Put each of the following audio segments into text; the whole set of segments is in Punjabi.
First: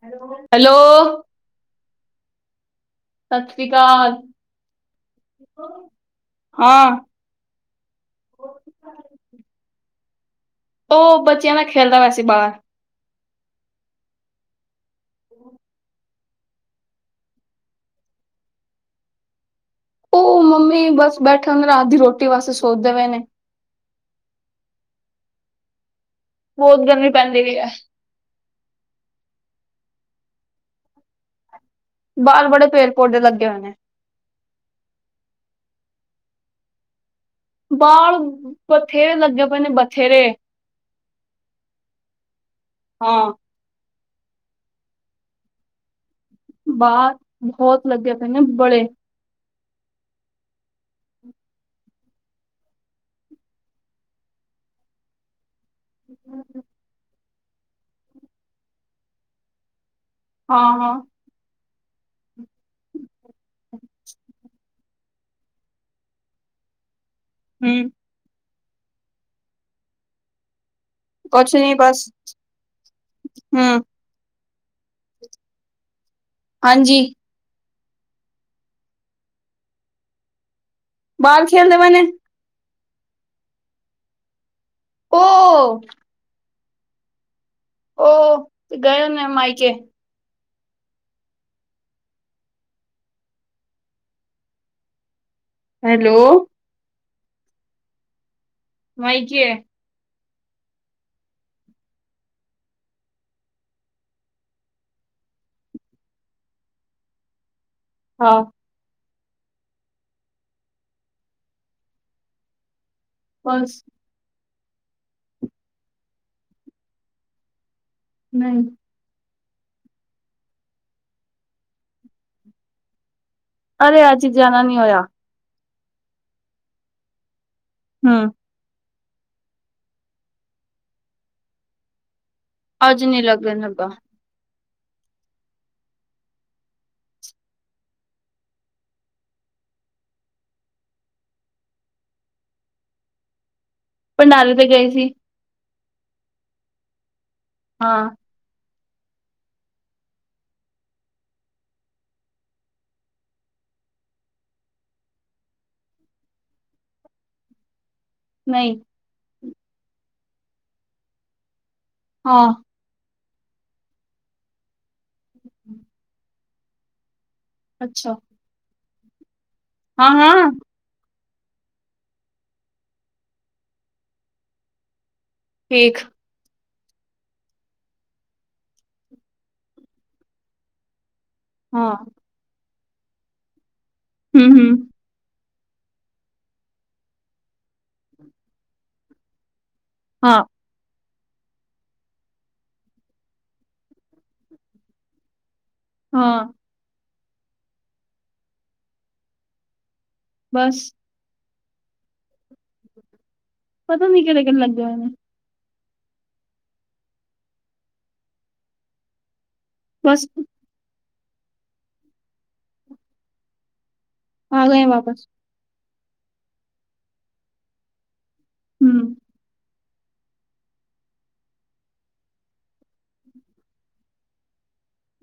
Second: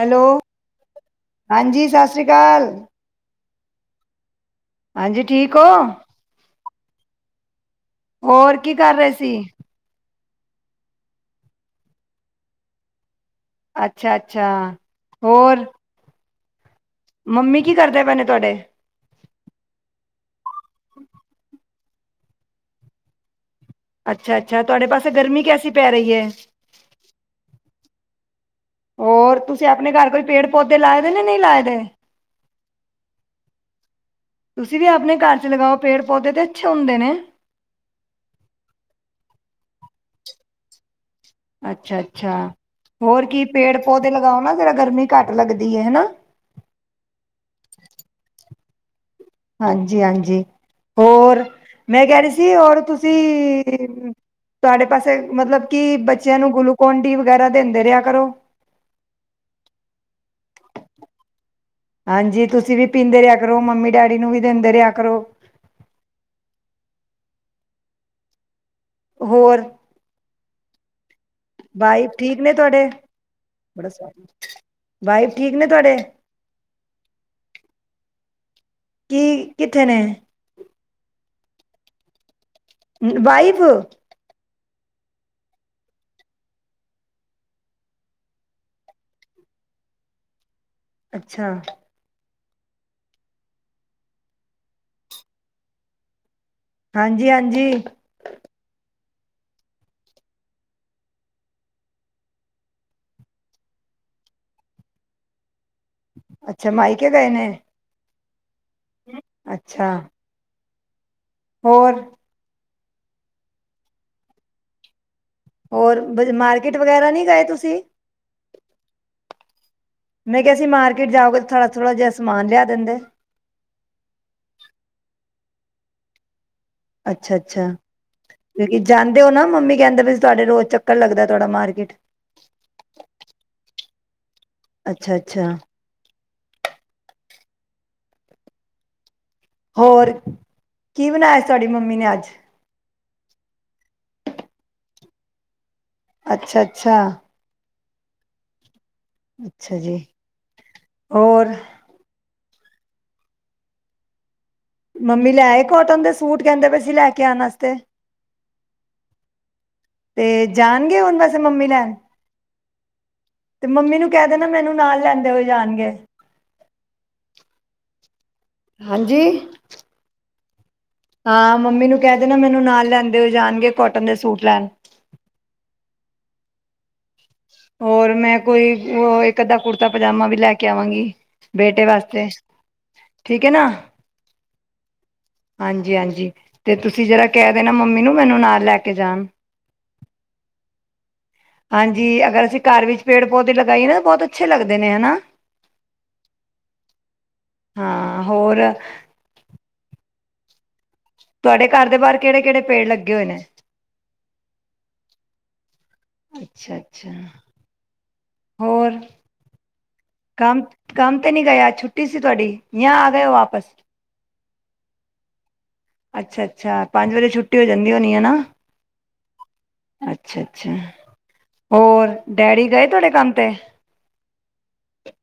ਹੈਲੋ -ਹਾਂਜੀ ਸਾਸਰੀ ਕਾਲ। ਸਸਰੀ ਕਾਲ। ਹਾਂਜੀ -ਠੀਕ ਓ। ਹਾਂ। ਹੋਰ ਕੀ ਕਰ ਰਏ ਸੀ? ਓ ਬੱਚਿਆਂ ਨਾਲ ਖੇਲਦਾ ਪਿਆ ਸੀ ਬਾਰ। ਅੱਛਾ ਅੱਛਾ। ਹੋਰ ਮੰਮੀ ਕੀ ਕਰਦੇ ਪਏ ਨੇ ਤੁਆਡੇ। ਓ- ਮੀ ਬਸ ਬੈਠਾ- ਰਾਤ ਦੀ ਰੋਟੀ ਵਾਸਤੇ ਸੋਚਦੇ ਪਏ ਨੇ ਅੱਛਾ ਅੱਛਾ ਤੁਹਾਡੇ ਪਾਸੇ ਗਰਮੀ ਕੈਸੀ ਪੈ ਰਹੀ ਹੈ ਬਹੁਤ ਗਰਮੀ ਪੈਂਦੀਈ ਹੈ ਹੋਰ ਤੁਸੀਂ ਆਪਣੇ ਘਰ ਕੋਈ ਪੇੜ ਪੌਦੇ ਲਾਏ ਦੇ ਨੇ ਨਹੀਂ ਲਾਏ ਦੇ ਬਾਲ ਬੜੇ ਪੇੜ ਪੌੜਦੇ ਲੱਗੇ ਹੋਏ ਨੇ ਤੁਸੀਂ ਵੀ ਆਪਣੇ ਘਰ ਲਗਾਓ ਪੇੜ ਪੌਦੇ ਤੇ ਅੱਛੇ ਹੁੰਦੇ ਨੇ ਬਾਲ ਬਥੇਰੇ ਲੱਗੇ ਪਏ ਨੇ ਬਥੇਰੇ ਅੱਛਾ ਅੱਛਾ ਹੋਰ ਹਾਂ। ਕੀ ਪੇੜ ਪੌਦੇ ਲਗਾਓ ਨਾ ਜਿਹੜਾ ਗਰਮੀ ਘੱਟ ਲੱਗਦੀ ਹੈ ਹਨਾ ਬਾਹਰ ਬਹੁਤ ਲੱਗੇ ਪਏ ਨੇ ਬੜੇ ਹਾਂਜੀ ਹਾਂਜੀ ਹੋਰ ਮੈਂ ਕਹਿ ਰਹੀ ਸੀ ਰ ਤੁਸੀਂ ਤੁਹਾਡੇ ਪਾਸੇ ਮਤਲਬ ਕਿ ਬੱਚਿਆਂ ਨੂੰ ਗਲੂਕੋਨ ਡੀ ਵਗੈਰਾ ਦਿੰਦੇ ਰਿਹਾ ਕਰੋ ਹਾਂ ਹਾਂ ਹਾਂਜੀ ਤੁਸੀਂ ਵੀ ਪੀਂਦੇ ਰਹਾ ਕਰੋ ਮੰਮੀ ਡੈਡੀ ਨੂੰ ਵੀ ਦਿੰਦੇ ਰਿਹਾ ਕਰੋ [inaudible] ਹਮ ਹੋਰ ਕੁਛ ਨੀ ਬਾਈ ਬਸ ਠੀਕ ਨੇ ਤੁਹਾਡੇ ਹੂੰ ਬੜਾ ਸ ਬਾਈ ਠੀਕ ਨੇ ਤੁਹਾਡੇ ਹਾਂਜੀ ਕੀ ਕਿੱਥੇ ਨੇ ਬਾਹਰ ਖੇਲਦੇ ਮਣੇ ਵਾਈਵ ਉਹ ਉਹ ਤੇ ਗਏ ਨੇ ਮਈਕੇ ਅੱਛਾ ਹੈਲੋ ਹਾਂਜੀ ਹਾਂਜੀ ਮਾਈ ਕਿ ਅੱਛਾ ਮਾਈਕੇ ਗਏ ਨੇ ਹਾਂ ਅੱਛਾ ਹੋਰ ਪੰਜ ਹੋਰ ਮਾਰਕੀਟ ਵਗੈਰਾ ਨਹੀਂੀ ਗਏ ਤੁਸੀਂ ਨਹੀਂ ਮੈਂ ਕਿਹਾ ਸੀ ਮਾਰਕਿਟ ਜਾਓਗੇ ਥੋੜਾ ਥੋੜ੍ਹਾ ਜਿਹਾ ਸਮਾਨ ਲਿਆ ਦਿੰਦੇ ਅਰੇ ਅੱਜ ਜਾਣਾ ਨੀ ਹੋਇਆ ਅੱਛਾ ਅੱਛਾ ਅੱਛਾ ਹੂੰ, ਕਿਉਂਕਿ ਜਾਂਦੇ ਹੋ ਨਾ ਮੰਮੀ ਕਹਿੰਦੇ ਵੀ ਤੁਹਾਡੇ ਰੋਜ਼ ਚੱਕਰ ਲੱਗਦਾ ਥੋੜਾ ਮਾਰਕੀਟ ਅੱਜ ਨੀ ਲੱਗਨ ਲੱਗਾ। ਅੱਛਾ ਅੱਛਾ। ਹੋਰ ਕੀ ਬਣਾਆ ਸ ਤਾਡੀ ਮੰਮੀ ਨੇ ਅੱਜ। ਪਡਾਂਰੇ ਤੇ ਗਏ ਸੀ। ਅੱਛਾ ਅੱਛਾ। ਹਾਂ। ਅੱਛਾ ਜੀ ਹੋਰ ਮੰਮੀ ਲੈੲ ਕੋਟਨ ਦੇ ਸੂਟ ਕੈਂਦੇ ਪੇ ਸੀ ਲੈ ਕੇ ਆਣ ਵਾਸਤੇ। ਨਈ। ਤੇ ਜਾਨਗੇਂ ਹੁਣ ਵੈਸੇ ਮੰਮੀ ਲੈਣ। ਹਾਂ। ਤੇ ਮੰਮੀ ਨੂੰ ਕੈ ਦੇਨਾ ਮੈਨੂੰ ਨਾਲ ਲੈਂਦੇ ਹੋਏ ਜਾਣਗੇ। ਅੱਛਾ। ਹਾਂਜੀ। ਹਾਂ ਹਾਂ। ਹਾਂ ਮੰਮੀ ਨੂੰ ਕੈ ਦੇਨਾ ਮੈਨੂੰ ਨਾਲ ਲੈਂਦੇ ਹੋੲ ਜਾਨਗੇਂ ਕੋਟਨ ਦੇ ਸੂਟ ਲੈਣ। ਠੀਕ। ਹੋਰ ਮੈਂ ਕੋਈ ਊ ਇੱਕ ਅੱਧਾ ਕੁੜਤਾ ਪਜਾਮਾ ਵੀ ਲੈ ਕੇ ਆਵਾਂਗੀ। ਬੇਟੇ ਹਾਂ ਵਾਸਤੇ। ਠੀਕ ਏ ਨਾ। ਹੂੰ ਹੂੰ। ਹਾਂਜੀ ਹਾਂਜੀ, ਤੇ ਤੁਸੀਂ ਜਿਰਾ ਕੈ ਦੇਣਾ ਮੰਮੀ ਨੂੰ ਮੈਨੂੰ ਨਾਲ ਲੈ ਕੇ ਜਾਣ। ਹਾਂ। ਹਾਂਜੀ ਅਗਰ ਅਸੀਂ ਕੱਰ ਵਿੱਚ ਪੇੜ ਪੌਦੇ ਲਗਾਈਏ ਨਾ ਬਹੁਤ ਅੱਛੇ ਲੱਗਦੇ ਨੇ ਹਨਾ। ਹਾਂ। ਹਾਂ ਹੋਰ ਬਸ। ਤੁਵਾਡੇ ਕੱਰ ਦੇ ਬਾਰ ਕੇੜੇ ਕੇੜੇ ਪੇੜ ਲੱਗੇ ਹੋਏ ਨੇ ਪਤਾ ਨੀ ਕੇੜੇ ਕੇੜੇ ਲੱਗੇ ਹੋਏ ਨੇ। ਅੱਛਾ ਅੱਛਾ। ਹੋਰ। ਬਸ ਕਾਮ ਕਾਮ ਤੇ ਨੀ ਗਏ ਅਜ ਛੁੱਟੀ ਸੀ ਤੁਵਾਡੀ ਯਾਂ ਆ ਗਏ ਓ ਵਾਪਸ। ਆ ਗਏ ਵਾਪਸ। ਅੱਛਾ ਅੱਛਾ, ਪੰਜ ਵਜੇ ਛੁੱਟੀ ਹੋ ਜਾਂਦੀ ਹੋਣੀ ਹੈ ਨਾ। ਹੂੰ। ਅੱਛਾ ਅੱਛਾ, ਹੋਰ ਡੈਡੀ ਗਏ ਤੁਆਡੇ ਕੰਮ ਤੇ।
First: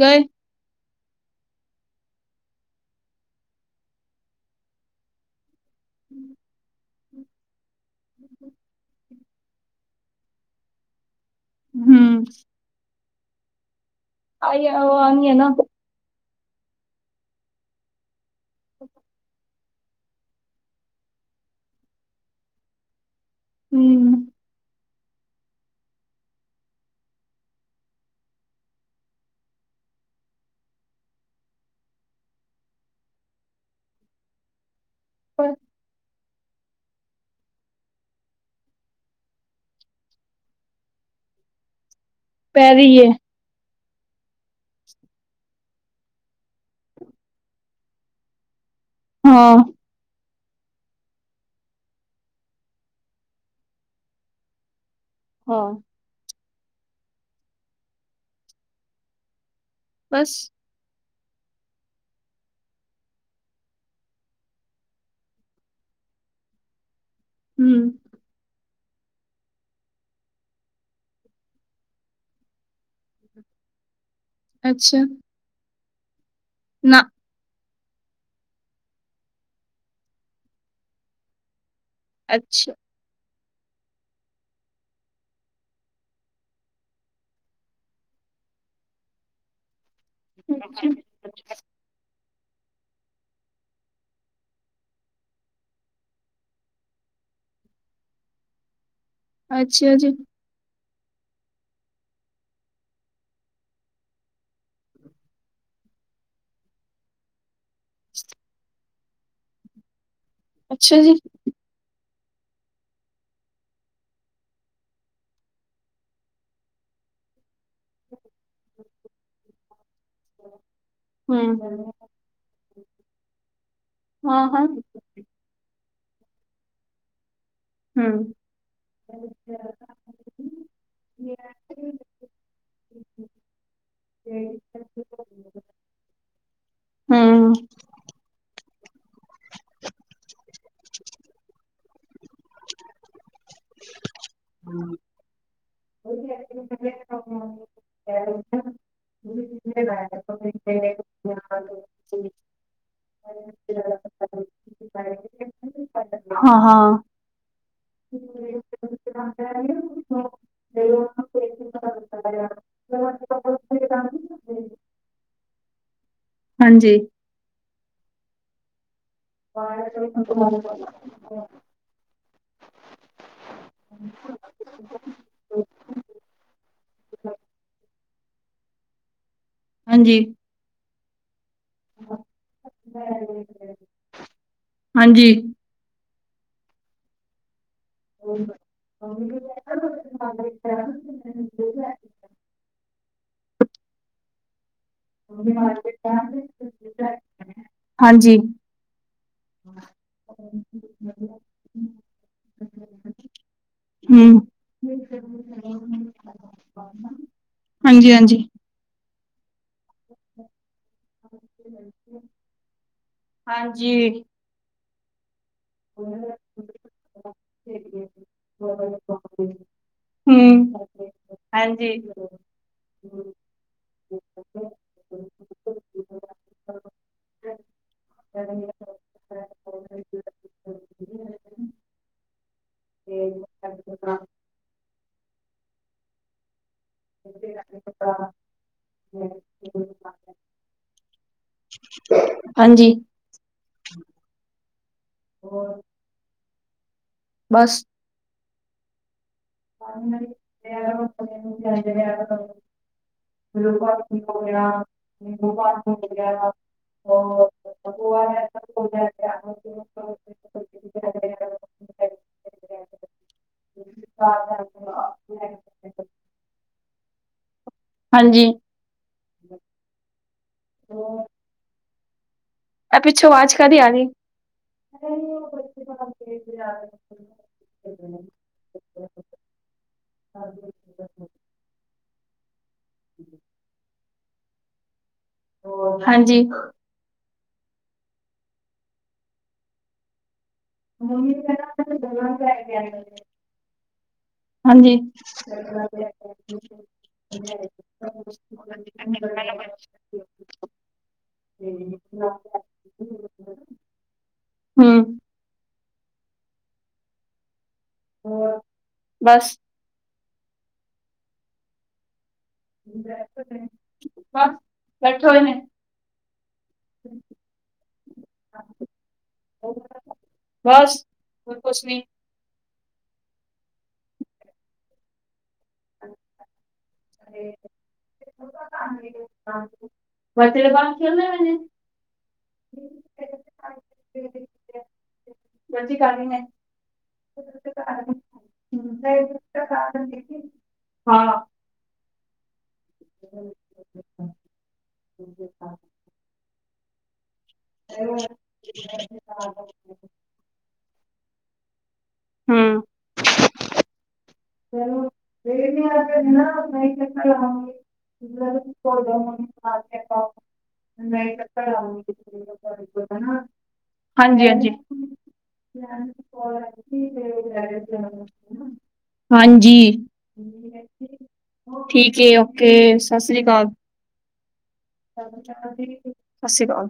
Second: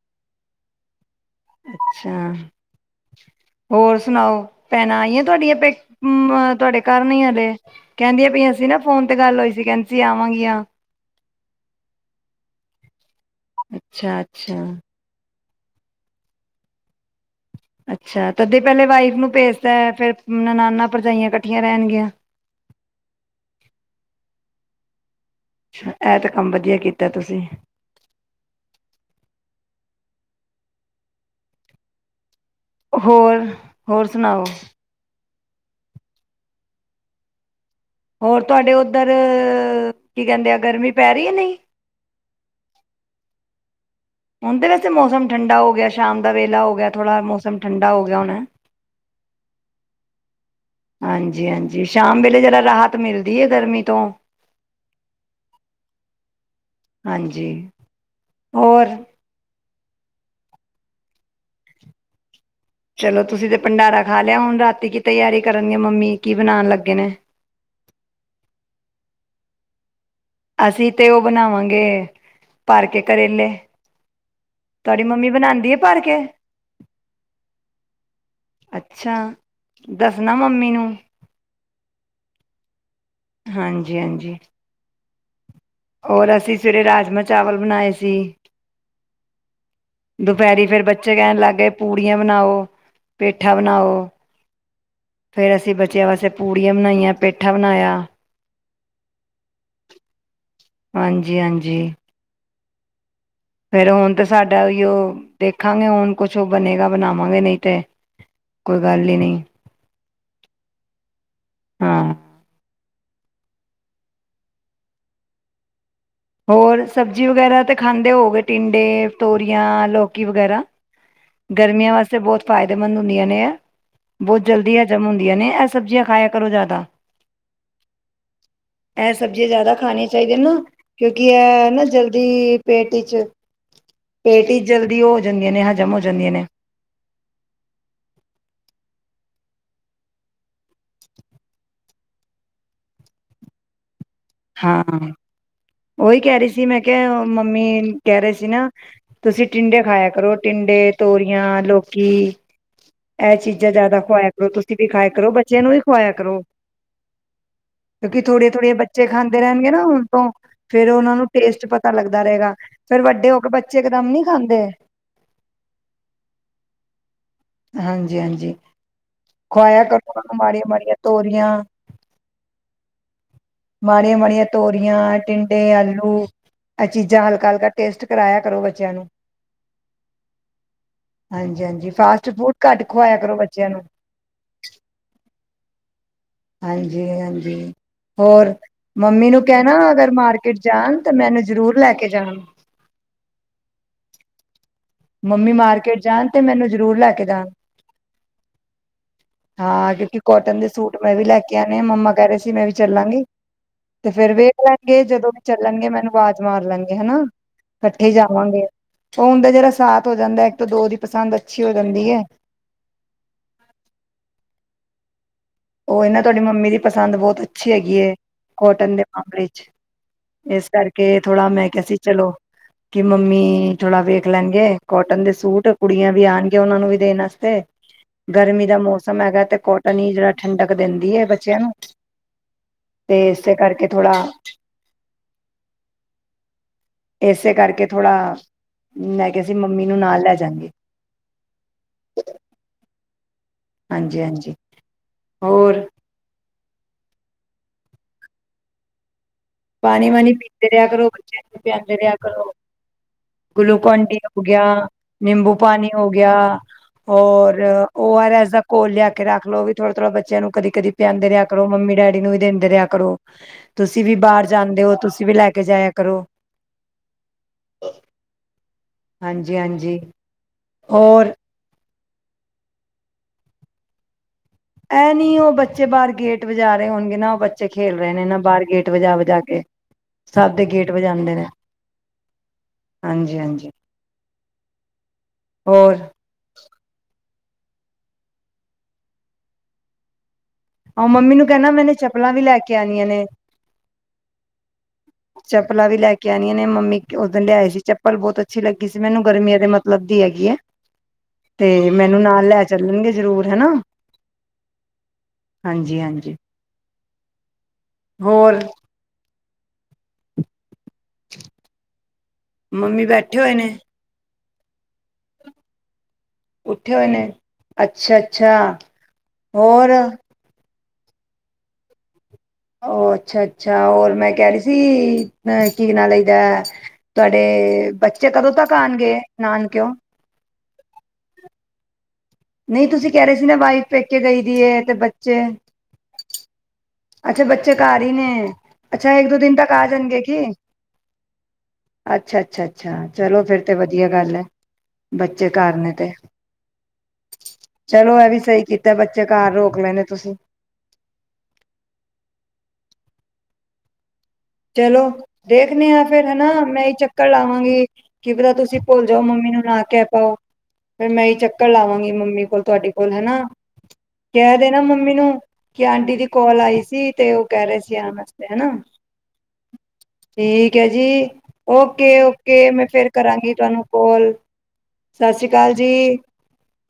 ਗਏ। ਅੱਛਾ, ਹੋਰ ਸੁਣਾਓ ਭੈਣਾਂ ਆਈਆਂ ਤੁਆਡੀਅ ਹੂੰ ਤੁਵਾਡੇ ਕਰਨੀ ੲ ਅਲੇ ਕੈਂਦੀਆਂ ਪੀਆਂ ਸੀਂ ਨਾ ਫੋਨ ਤੇ ਗੱਲ ਹੋਈ ਸੀ ਕੈਂਦੀ ਸੀ ਆਵਾਗਿਆਂ। ਹੂੰ। ਅੱਛਾ-ਅੱਛਾ। [unintelligible] ਊ ਆਨੰਗਿਆਂ ਨਾ ਅੱਛਾ। ਤਦੇ ਪੈਲੇ ਵਾਈਫ ਨੂੰ ਭੇਜ ਤੇ ਫੇਿਰ ਨਨਾਨਾ ਭਰਜਾਈਆਂ ਇਕੱਠੀਆਂ ਰਹਿਣਗੀਆਂ ਹਮ ਅੱਛਾ ਇਹ ਤਾਂ ਕੰਮ ਵਧੀਆ ਕੀਤਾ ਤੁਸੀਂ ਹੋਰ ਹੋਰ ਸੁਣਾਓ ਪਰ ਹੋਰ ਤੁਹਾਡੇ ਉੱਧਰ ਕੀ ਕਹਿੰਦੇ ਆ ਗਰਮੀ ਪੈ ਰਹੀ ਹੈ ਨਹੀਂ ਪੈ ਰਹੀ ਹੈ ਉਹਦੇ ਵਸਤੇ ਮੌਸਮ ਠੰਡਾ ਹੋਵੇ ਹੋ ਗਿਆ ਸ਼ਾਮ ਦਾ ਵੇਹਲਾ ਹੋ ਗਿਆ ਥੋੜ੍ਹਾ ਮੌਸਮ ਠੰਡਾ ਹੋ ਗਿਆ ਹੁਣ ਹਾਂ ਹਾਂਜੀ -ਹਾਂਜੀ ਸ਼ਾਮ ਵੇਲੇ ਜਰਾ ਰਾਹਤ ਮਿਲਦੀ ਹੈ ਗਰਮੀ ਤੋਂ ਹਾਂ ਹਾਂਜੀ ਹੋਰ ਬਸ ਚਲੋ ਤੁਸੀਂ ਤੇ ਭੰਡਾਰਾ ਖਾ ਲਿਆ ਹੁਣ ਰਾਤੀ ਕੀ ਤਿਆਰੀ ਕਰਨਗੇ ਮੰਮੀ ਕੀ ਬਣਾਣ ਲੱਗੇ ਨੇ। ਹੂੰ ਅਸੀਂ ਤੇ ਉਹ ਬਣਾਵਾਂਗੇ ਭਰ ਕੇ ਕਰੇਲੇ ਅੱਛਾ ਤੁਹਾਡੀ ਮੰਮੀ ਬਣਾਦੀ ਏ। ਭਰ ਕੇ ਨਾ ਅੱਛਾ ਦੱਸਣਾ ਮੰਮੀ ਨੂੰ ਅੱਛਾ ਹਾਂਜੀ -ਹਾਂਜੀ ਔਰ ਅਸੀਂ ਸਵੇਰੇ ਰਾਜਮਾ ਚਾਵਲ ਬਣਾਏ ਸੀ। ਦੁਪਹਿਰੀ ਫੇਰ ਬੱਚੇ ਕਹਿਣ ਲੱਗ ਗਏ ਪੂੜੀਆਂ ਬਣਾਓ ਪੇਠਾ ਬਣਾਓ ਫਿਰ ਅਸੀਂ ਬੱਚਿਆਂ ਵਾਸਤੇ ਪੂੜੀਆਂ ਬਣਾਈਆਂ ਪੇਠਾ ਬਣਾਇਆ। ਅੱਛਾ ਜੀ। ਹਾਂਜੀ -ਹਾਂਜੀ ਫੇਰ ਹੁਣ ਤੇ ਸਾਡਾ ਉਹ ਦੇਖਾਂਗੇ ਹੁਣ ਕੁਛ ਉਹ ਬਣੇਗਾ ਬਣਾਵਾਂਗੇ ਨਹੀਂ ਤੇ ਕੋਈ ਗੱਲ ਹੀ ਨਹੀਂ। ਅੱਛਾ ਜੀ। ਹਾਂ ਹੋਰ ਸਬਜ਼ੀ ਵਗੈਰਾ ਤੇ ਖਾਂਦੇ ਹੋਗੇ ਟਿੰਡੇ, ਤੋਰੀਆਂ, ਲੋਕ ਵਗੈਰਾ ਹੂੰ ਗਰਮੀਆਂ ਵਾਸਤੇ ਬਹੁਤ ਫਾਇਦੇਮੰਦ ਹੁੰਦੀਆਂ ਐ, ਹਾਂ ਬਹੁਤ ਹਾਂ ਜਲਦੀ ਹਜ਼ਮ ਹੁੰਦੀਆਂ ਐ। ਸਬਜ਼ੀਆਂ ਖਾਇਆ ਕਰੋ ਜ਼ਿਆਦਾ ਹੂੰ ਇਹ ਹੂੰ। ਸਬਜ਼ੀਆਂ ਜ਼ਿਆਦਾ ਖਾਣੀਆਂ ਚਾਹੀਦੀਆਂ ਨਾ। ਨਾ ਜਲਦੀ ਪੇਟ 'ਚ ਪੇਟ ਵਿਚ ਜਲਦੀ ਉਹ ਹੋ ਜਾਂਦੀਆਂ ਨੇ ਹਜ਼ਮ ਹੋ ਜਾਂਦੀਆਂ ਨੇ। ਹਾਂ ਹਾਂ ਉਹੀ ਕਹਿ ਰਹੀ ਸੀ ਮੈਂ ਕਿਹਾ ਮੰਮੀ ਕਹਿ ਰਹੇ ਸੀ ਨਾ ਤੁਸੀਂ ਟਿੰਡੇ ਖਾਇਆ ਕਰੋ ਟਿੰਡੇ ਤੋਰੀਆਂ ਲੋਕ ਕੀ ਇਹ ਚੀਜ਼ਾਂ ਜਿਆਦਾ ਖਵਾਇਆ ਕਰੋ ਤੁਸੀਂ ਵੀ ਖਾਇਆ ਕਰੋ ਬੱਚਿਆਂ ਨੂੰ ਵੀ ਖਵਾਇਆ ਕਰੋ ਹਾਂ -ਹਾਂ ਕਿਉਂਕਿ ਥੋੜੀਆਂ- ਥੋੜੀਆਂ ਬ ਬੱਚੇ ਖਾਂਦੇ ਰਹਿਣਗੇ ਨਾ ਹੁਣ ਤੋਂ ਫ਼ੇਰ ਉਹਨਾ ਨੂੰ ਟੇਸਟ ਪਤਾ ਲੱਗਦਾ ਰਹੇਗਾ ਫੇਰ ਵੱਡੇ ਹੋ ਕੇ ਬੱਚੇ ਇਕਦਮ ਨੀ ਖਾਂਦੇ। ਹਾਂਜੀ ਹਾਂਜੀ -ਹਾਂਜੀ ਖੁਕਆਇਆ ਕਰੋ। ਮਾੜੀਆਂ ਮਾੜੀਆਂ ਤੋਰੀਆਂ ਮਾੜੀਆਂ ਮਾੜੀਆਂ ਤੋਰੀਆਂ, ਟਿੰਡੇ, ਆਲੂ ਇਹ ਚੀਜ਼ਾਂ ਹਲਕਾ ਹਲਕਾ ਟੇਸਟ ਕਰਾਇਆ ਕਰੋ ਬੱਚਿਆਂ ਨੂੰ। ਹਾਂਜੀ। ਹਾਂਜੀ ਹਾਂਜੀ, ਫਾਸਟ ਫੂਡ ਘੱਟ ਖਵਾਇਆ ਕਰੋ ਬੱਚਿਆਂ ਨੂੰ। ਹਾਂਜੀ। ਹਾਂਜੀ ਹਾਂਜੀ। ਹੋਰ ਮੰਮੀ ਨੂੰ ਕਹਿਣਾ, ਅਗਰ ਮਾਰਕਿਟ ਜਾਣ ਤਾਂ ਮੈਨੂੰ ਜ਼ਰੂਰ ਲੈ ਹਾਂਜੀ। ਕੇ ਜਾਣਾ। ਮੰਮੀ ਮਾਰਕੀਟ ਜਾਣ ਤੇ ਮੈਨੂੰ ਜ਼ਰੂਰ ਲੈ ਕੇ ਜਾਣ ਹਾਂਜੀ ਹਾਂ ਕਿਉਕਿ ਕੋਟਨ ਦੇ ਸੂਟ ਮੈਂ ਵੀ ਲੈ ਕੇ ਆਣੇ ਆ। ਮੰਮਾ ਕਹਿ ਰਹੇ ਸੀ ਮੈਂ ਵੀ ਚੱਲਾਂਗੀ, ਤੇ ਹੂੰ ਫੇਰ ਵੇਖ ਲੈਣਗੇ ਜਦੋਂ ਵੀ ਚੱਲਣਗੇ ਮੈਨੂੰ ਵਾਜ਼ ਮਾਰ ਲੈਣਗੇ ਹੈਨਾ, ਇਕੱਠੇ ਹਾਂਜੀ ਹਾਂਜੀ ਜਾਵਾਂਗੇ। ਉਹ ਹੁੰਦਾ ਜਿਹੜਾ ਸਾਥ ਹੋ ਜਾਂਦਾ। ਦੋ ਦੀ ਪਸੰਦ ਅੱਛੀ ਹੋ ਜਾਂਦੀ ਹੈ। ਹਾਂਜੀ ਉਹ ਨਾ ਹੂੰ ਤੁਹਾਡੀ ਮੰਮੀ ਦੀ ਪਸੰਦ ਬਹੁਤ ਅੱਛੀ ਹੈਗੀ ਏ। ਕੋਟਨ ਦੇ ਮਾਮਲੇ ਚ ਇਸ ਕਰਕੇ ਥੋੜ੍ਹਾ ਮੈਂ ਕਿਹਾ ਹਾਂਜੀ ਸੀ ਚਲੋ। ਮੰਮੀ ਥੋੜ੍ਹਾ ਵੇਖ ਲੈਣਗੇ ਕੋਟਨ ਦੇ ਸੂਟ ਕੁੜੀਆਂ ਵੀ ਆਣਗੀਆ ਉਹਨਾਂ ਨੂੰ ਵੀ ਦੇਣ ਅਸਤੇ, ਗਰਮੀ ਦਾ ਮੌਸਮ ਹੈਗਾ ਤੇ ਕੋਟਨ ਹੀ ਜਿਹੜਾ ਠੰਡਕ ਦਿੰਦੀ ਹੈ ਬੱਚਿਆਂ ਨੂੰ ਤੇ ਇਸੇ ਕਰਕੇ ਥੋੜ੍ਹਾ ਮੈਂ ਕਿਹਾ ਸੀ ਮੰਮੀ ਨੂੰ ਨਾਲ ਲੈ ਜਾਗੇ ਹਾਂਜੀ। ਹਾਂਜੀ ਹਾਂਜੀ ਹੋਰ। ਬਸ। ਪਾਣੀ ਵਾਣੀ ਪੀਂਦੇ ਰਿਹਾ ਕਰੋ ਬੱਚਿਆਂ ਨੂੰ ਪਿਆਂਦੇ ਰਿਹਾ ਕਰੋ, ਗੁਲੂਕੋਨ ਡੀ ਹੋ ਗਿਆ, ਨਿੰਬੂ ਪਾਣੀ ਹੋ ਗਿਆ ਔਰ ਓ ਆਰ ਐਸ ਦਾ ਘੋਲ ਲਿਆ ਕੇ ਰੱਖ ਲੋ, ਓਵੀ ਥੋੜਾ- ਥੋੜਾ ਬੱਚਿਆਂ ਨੂੰ ਕਦੀ ਕ-ਦੀ ਪਿਆਂਦੇ ਰਿਹਾ ਕਰੋ, ਮੰਮੀ ਡੈਡੀ ਨੂੰ ਵੀ ਦਿੰਦੇ ਰਿਹਾ ਕਰੋ ਤੁਸੀਂ ਵੀ ਬਾਹਰ ਜਾਂਦੇ ਹੋ, ਤੁਸੀਂ ਵੀ ਲੈ ਕੇ ਜਾਇਆ ਕਰੋ। ਹਾਂਜੀ। ਹਾਂਜੀ ਹਾਂਜੀ। ਓਰ ਆ ਪਿੱਛੋਂ ਆਵਾਜ਼ ਕਾਦੀ ਆ ਰੀ। ਇਹ ਨੀ ਉਹ ਬੱਚੇ ਬਾਹਰ ਗੇਟ ਵਜਾ ਰਹੇ ਹੋਣਗੇ ਨਾ ਉਹ ਬੱਚੇ ਖੇਲ ਰਹੇ ਨੇ ਨਾ ਬਾਹਰ ਗੇਟ ਵਜਾ ਵਜਾ ਕੇ ਸਭ ਦੇ ਗੇਟ ਵਜਾਂਦੇ ਨੇ। ਹਾਂਜੀ ਹਾਂਜੀ। ਹਾਂਜੀ। ਓ ਮੰਮੀ ਨੂੰ ਕਹਿਣਾ ਮੈਨੇ ਚੱਪਲਾਂ ਵੀ ਲੈ ਕੇ ਆਣੀਆਂ ਨੇ ਹਾਂਜੀ ਚੱਪਲਾਂ ਵੀ ਲੈ ਕੇ ਆਣੀਆਂ ਨੇ, ਮੰਮੀ ਉਸ ਦਿਨ ਲਿਆਏ ਸੀ ਚੱਪਲ ਬਹੁਤ ਅੱਛੀ ਲੱਗੀ ਸੀ ਮੈਨੂੰ ਗਰਮੀਆਂ ਦੇ ਮਤਲਬ ਦੀ ਹੈਗੀ ਹੈ, ਤੇ ਮੈਨੂੰ ਨਾਲ ਲੈ ਚੱਲਣਗੇ ਜ਼ਰੂਰ ਹੈਨਾ। ਹੂੰ, ਹਾਂਜੀ ਹਾਂਜੀ। ਹੋਰ ਬਸ, [unintelligible] ਮੰਮੀ ਬੈਠੇ ਹੋਏ ਨੇ। ਬਸ ਬੈਠੇ ਹੋਏ ਨੇ। ਉੱਠੇ ਹੋਏ ਨੇ ਅੱਛਾ- ਅੱਛਾ ਹੋਰ ਬਸ ਹੋਰ ਕੁਛ ਨੀ ਉਹ ਅੱਛਾ -ਅੱਛਾ ਹੋਰ ਮੈਂ ਕਹਿ ਰਹੀ ਸੀ। ਕੀ ਨਾਂ ਲਈਦਾ ਤੁਹਾਡੇ ਬੱਚੇ ਕਦੋਂ ਤੱਕ ਆਉਣਗੇ ਨਾਨਕਿਉਂ ਫੇਰ ਬਸ ਖੇਲਦੇ ਪਏ ਨੇ ਨਹੀਂ, ਤੁਸੀਂ ਕਹਿ ਰਹੇ ਸੀ ਨਾ ਵਾਈਫ ਪੇਕੇ ਗਈ ਦੀ ਤੇ ਬੱਚੇ ਬੱਚੇ ਕਰ ਰਹੇ ਨੇ। ਅੱਛਾ, ਬੱਚੇ ਘਰ ਹੀ ਨੇ ਅੱਛਾ ਇੱਕ-ਦੋ ਦਿਨ ਤੱਕ ਆ ਜਾਣਗੇ ਕੀ ਹਾਂ, ਅੱਛਾ-ਅੱਛਾ- ਅੱਛ ਅੱਛਾ, ਚਲੋ ਫਿਰ ਤੇ ਵਧੀਆ ਗੱਲ ਹੈ ਬੱਚੇ ਘਰ ਨੇ ਤੇ ਚਲੋ, ਇਹ ਵੀ ਸਹੀ ਕੀਤਾ ਬੱਚੇ ਘਰ ਰੋਕ ਲੈਂਏ ਨੇ ਤੁਸੀ। ਹੁੰ। ਚਲੋ, ਦੇਖਨੇ ਹਾਂ ਫਿਰ ਹੈਨਾ ਮੈਂ ਇਹ ਚੱਕਰ ਲਾਵਾਂਗੀ ਕਿ ਪਤਾ ਤੁਸੀਂ ਭੁੱਲ ਜਾਓ ਮੰਮੀ ਨੂੰ ਨਾ ਕਹਿ ਪਾਓ ਫਿਰ ਮੈਂ ਇਹ ਚੱਕਰ ਲਾਵਾਂਗੀ ਮੰਮੀ ਕੋਲ, ਤੁਹਾਡੇ ਕੋਲ ਹੈਨਾ ਹਾਂਜੀ ਕਹਿ ਹਾਂਜੀ ਦੇਣਾ ਮੰਮੀ ਨੂੰ ਕਿ ਆਂਟੀ ਦੀ ਕੋਲ ਆਈ ਸੀ ਤੇ ਉਹ ਕਹਿ ਰਹੇ ਸੀ ਆਉਣ ਵਾਸਤੇ ਹੈਨਾ। ਹਾਂਜੀ ਠੀਕ ਹੈ ਜੀ, ਠੀਕ ਹੈ ਓਕੇ ਓਕੇ-ਓਕੇ ਮੈਂ ਫਿਰ ਕਰਾਂਗੀ ਤੁਹਾਨੂੰ ਕੋਲ। ਸਤਿ ਸ੍ਰੀ ਅਕਾਲ ਜੀ, ਸਤਿ ਸ੍ਰੀ ਅਕਾਲ।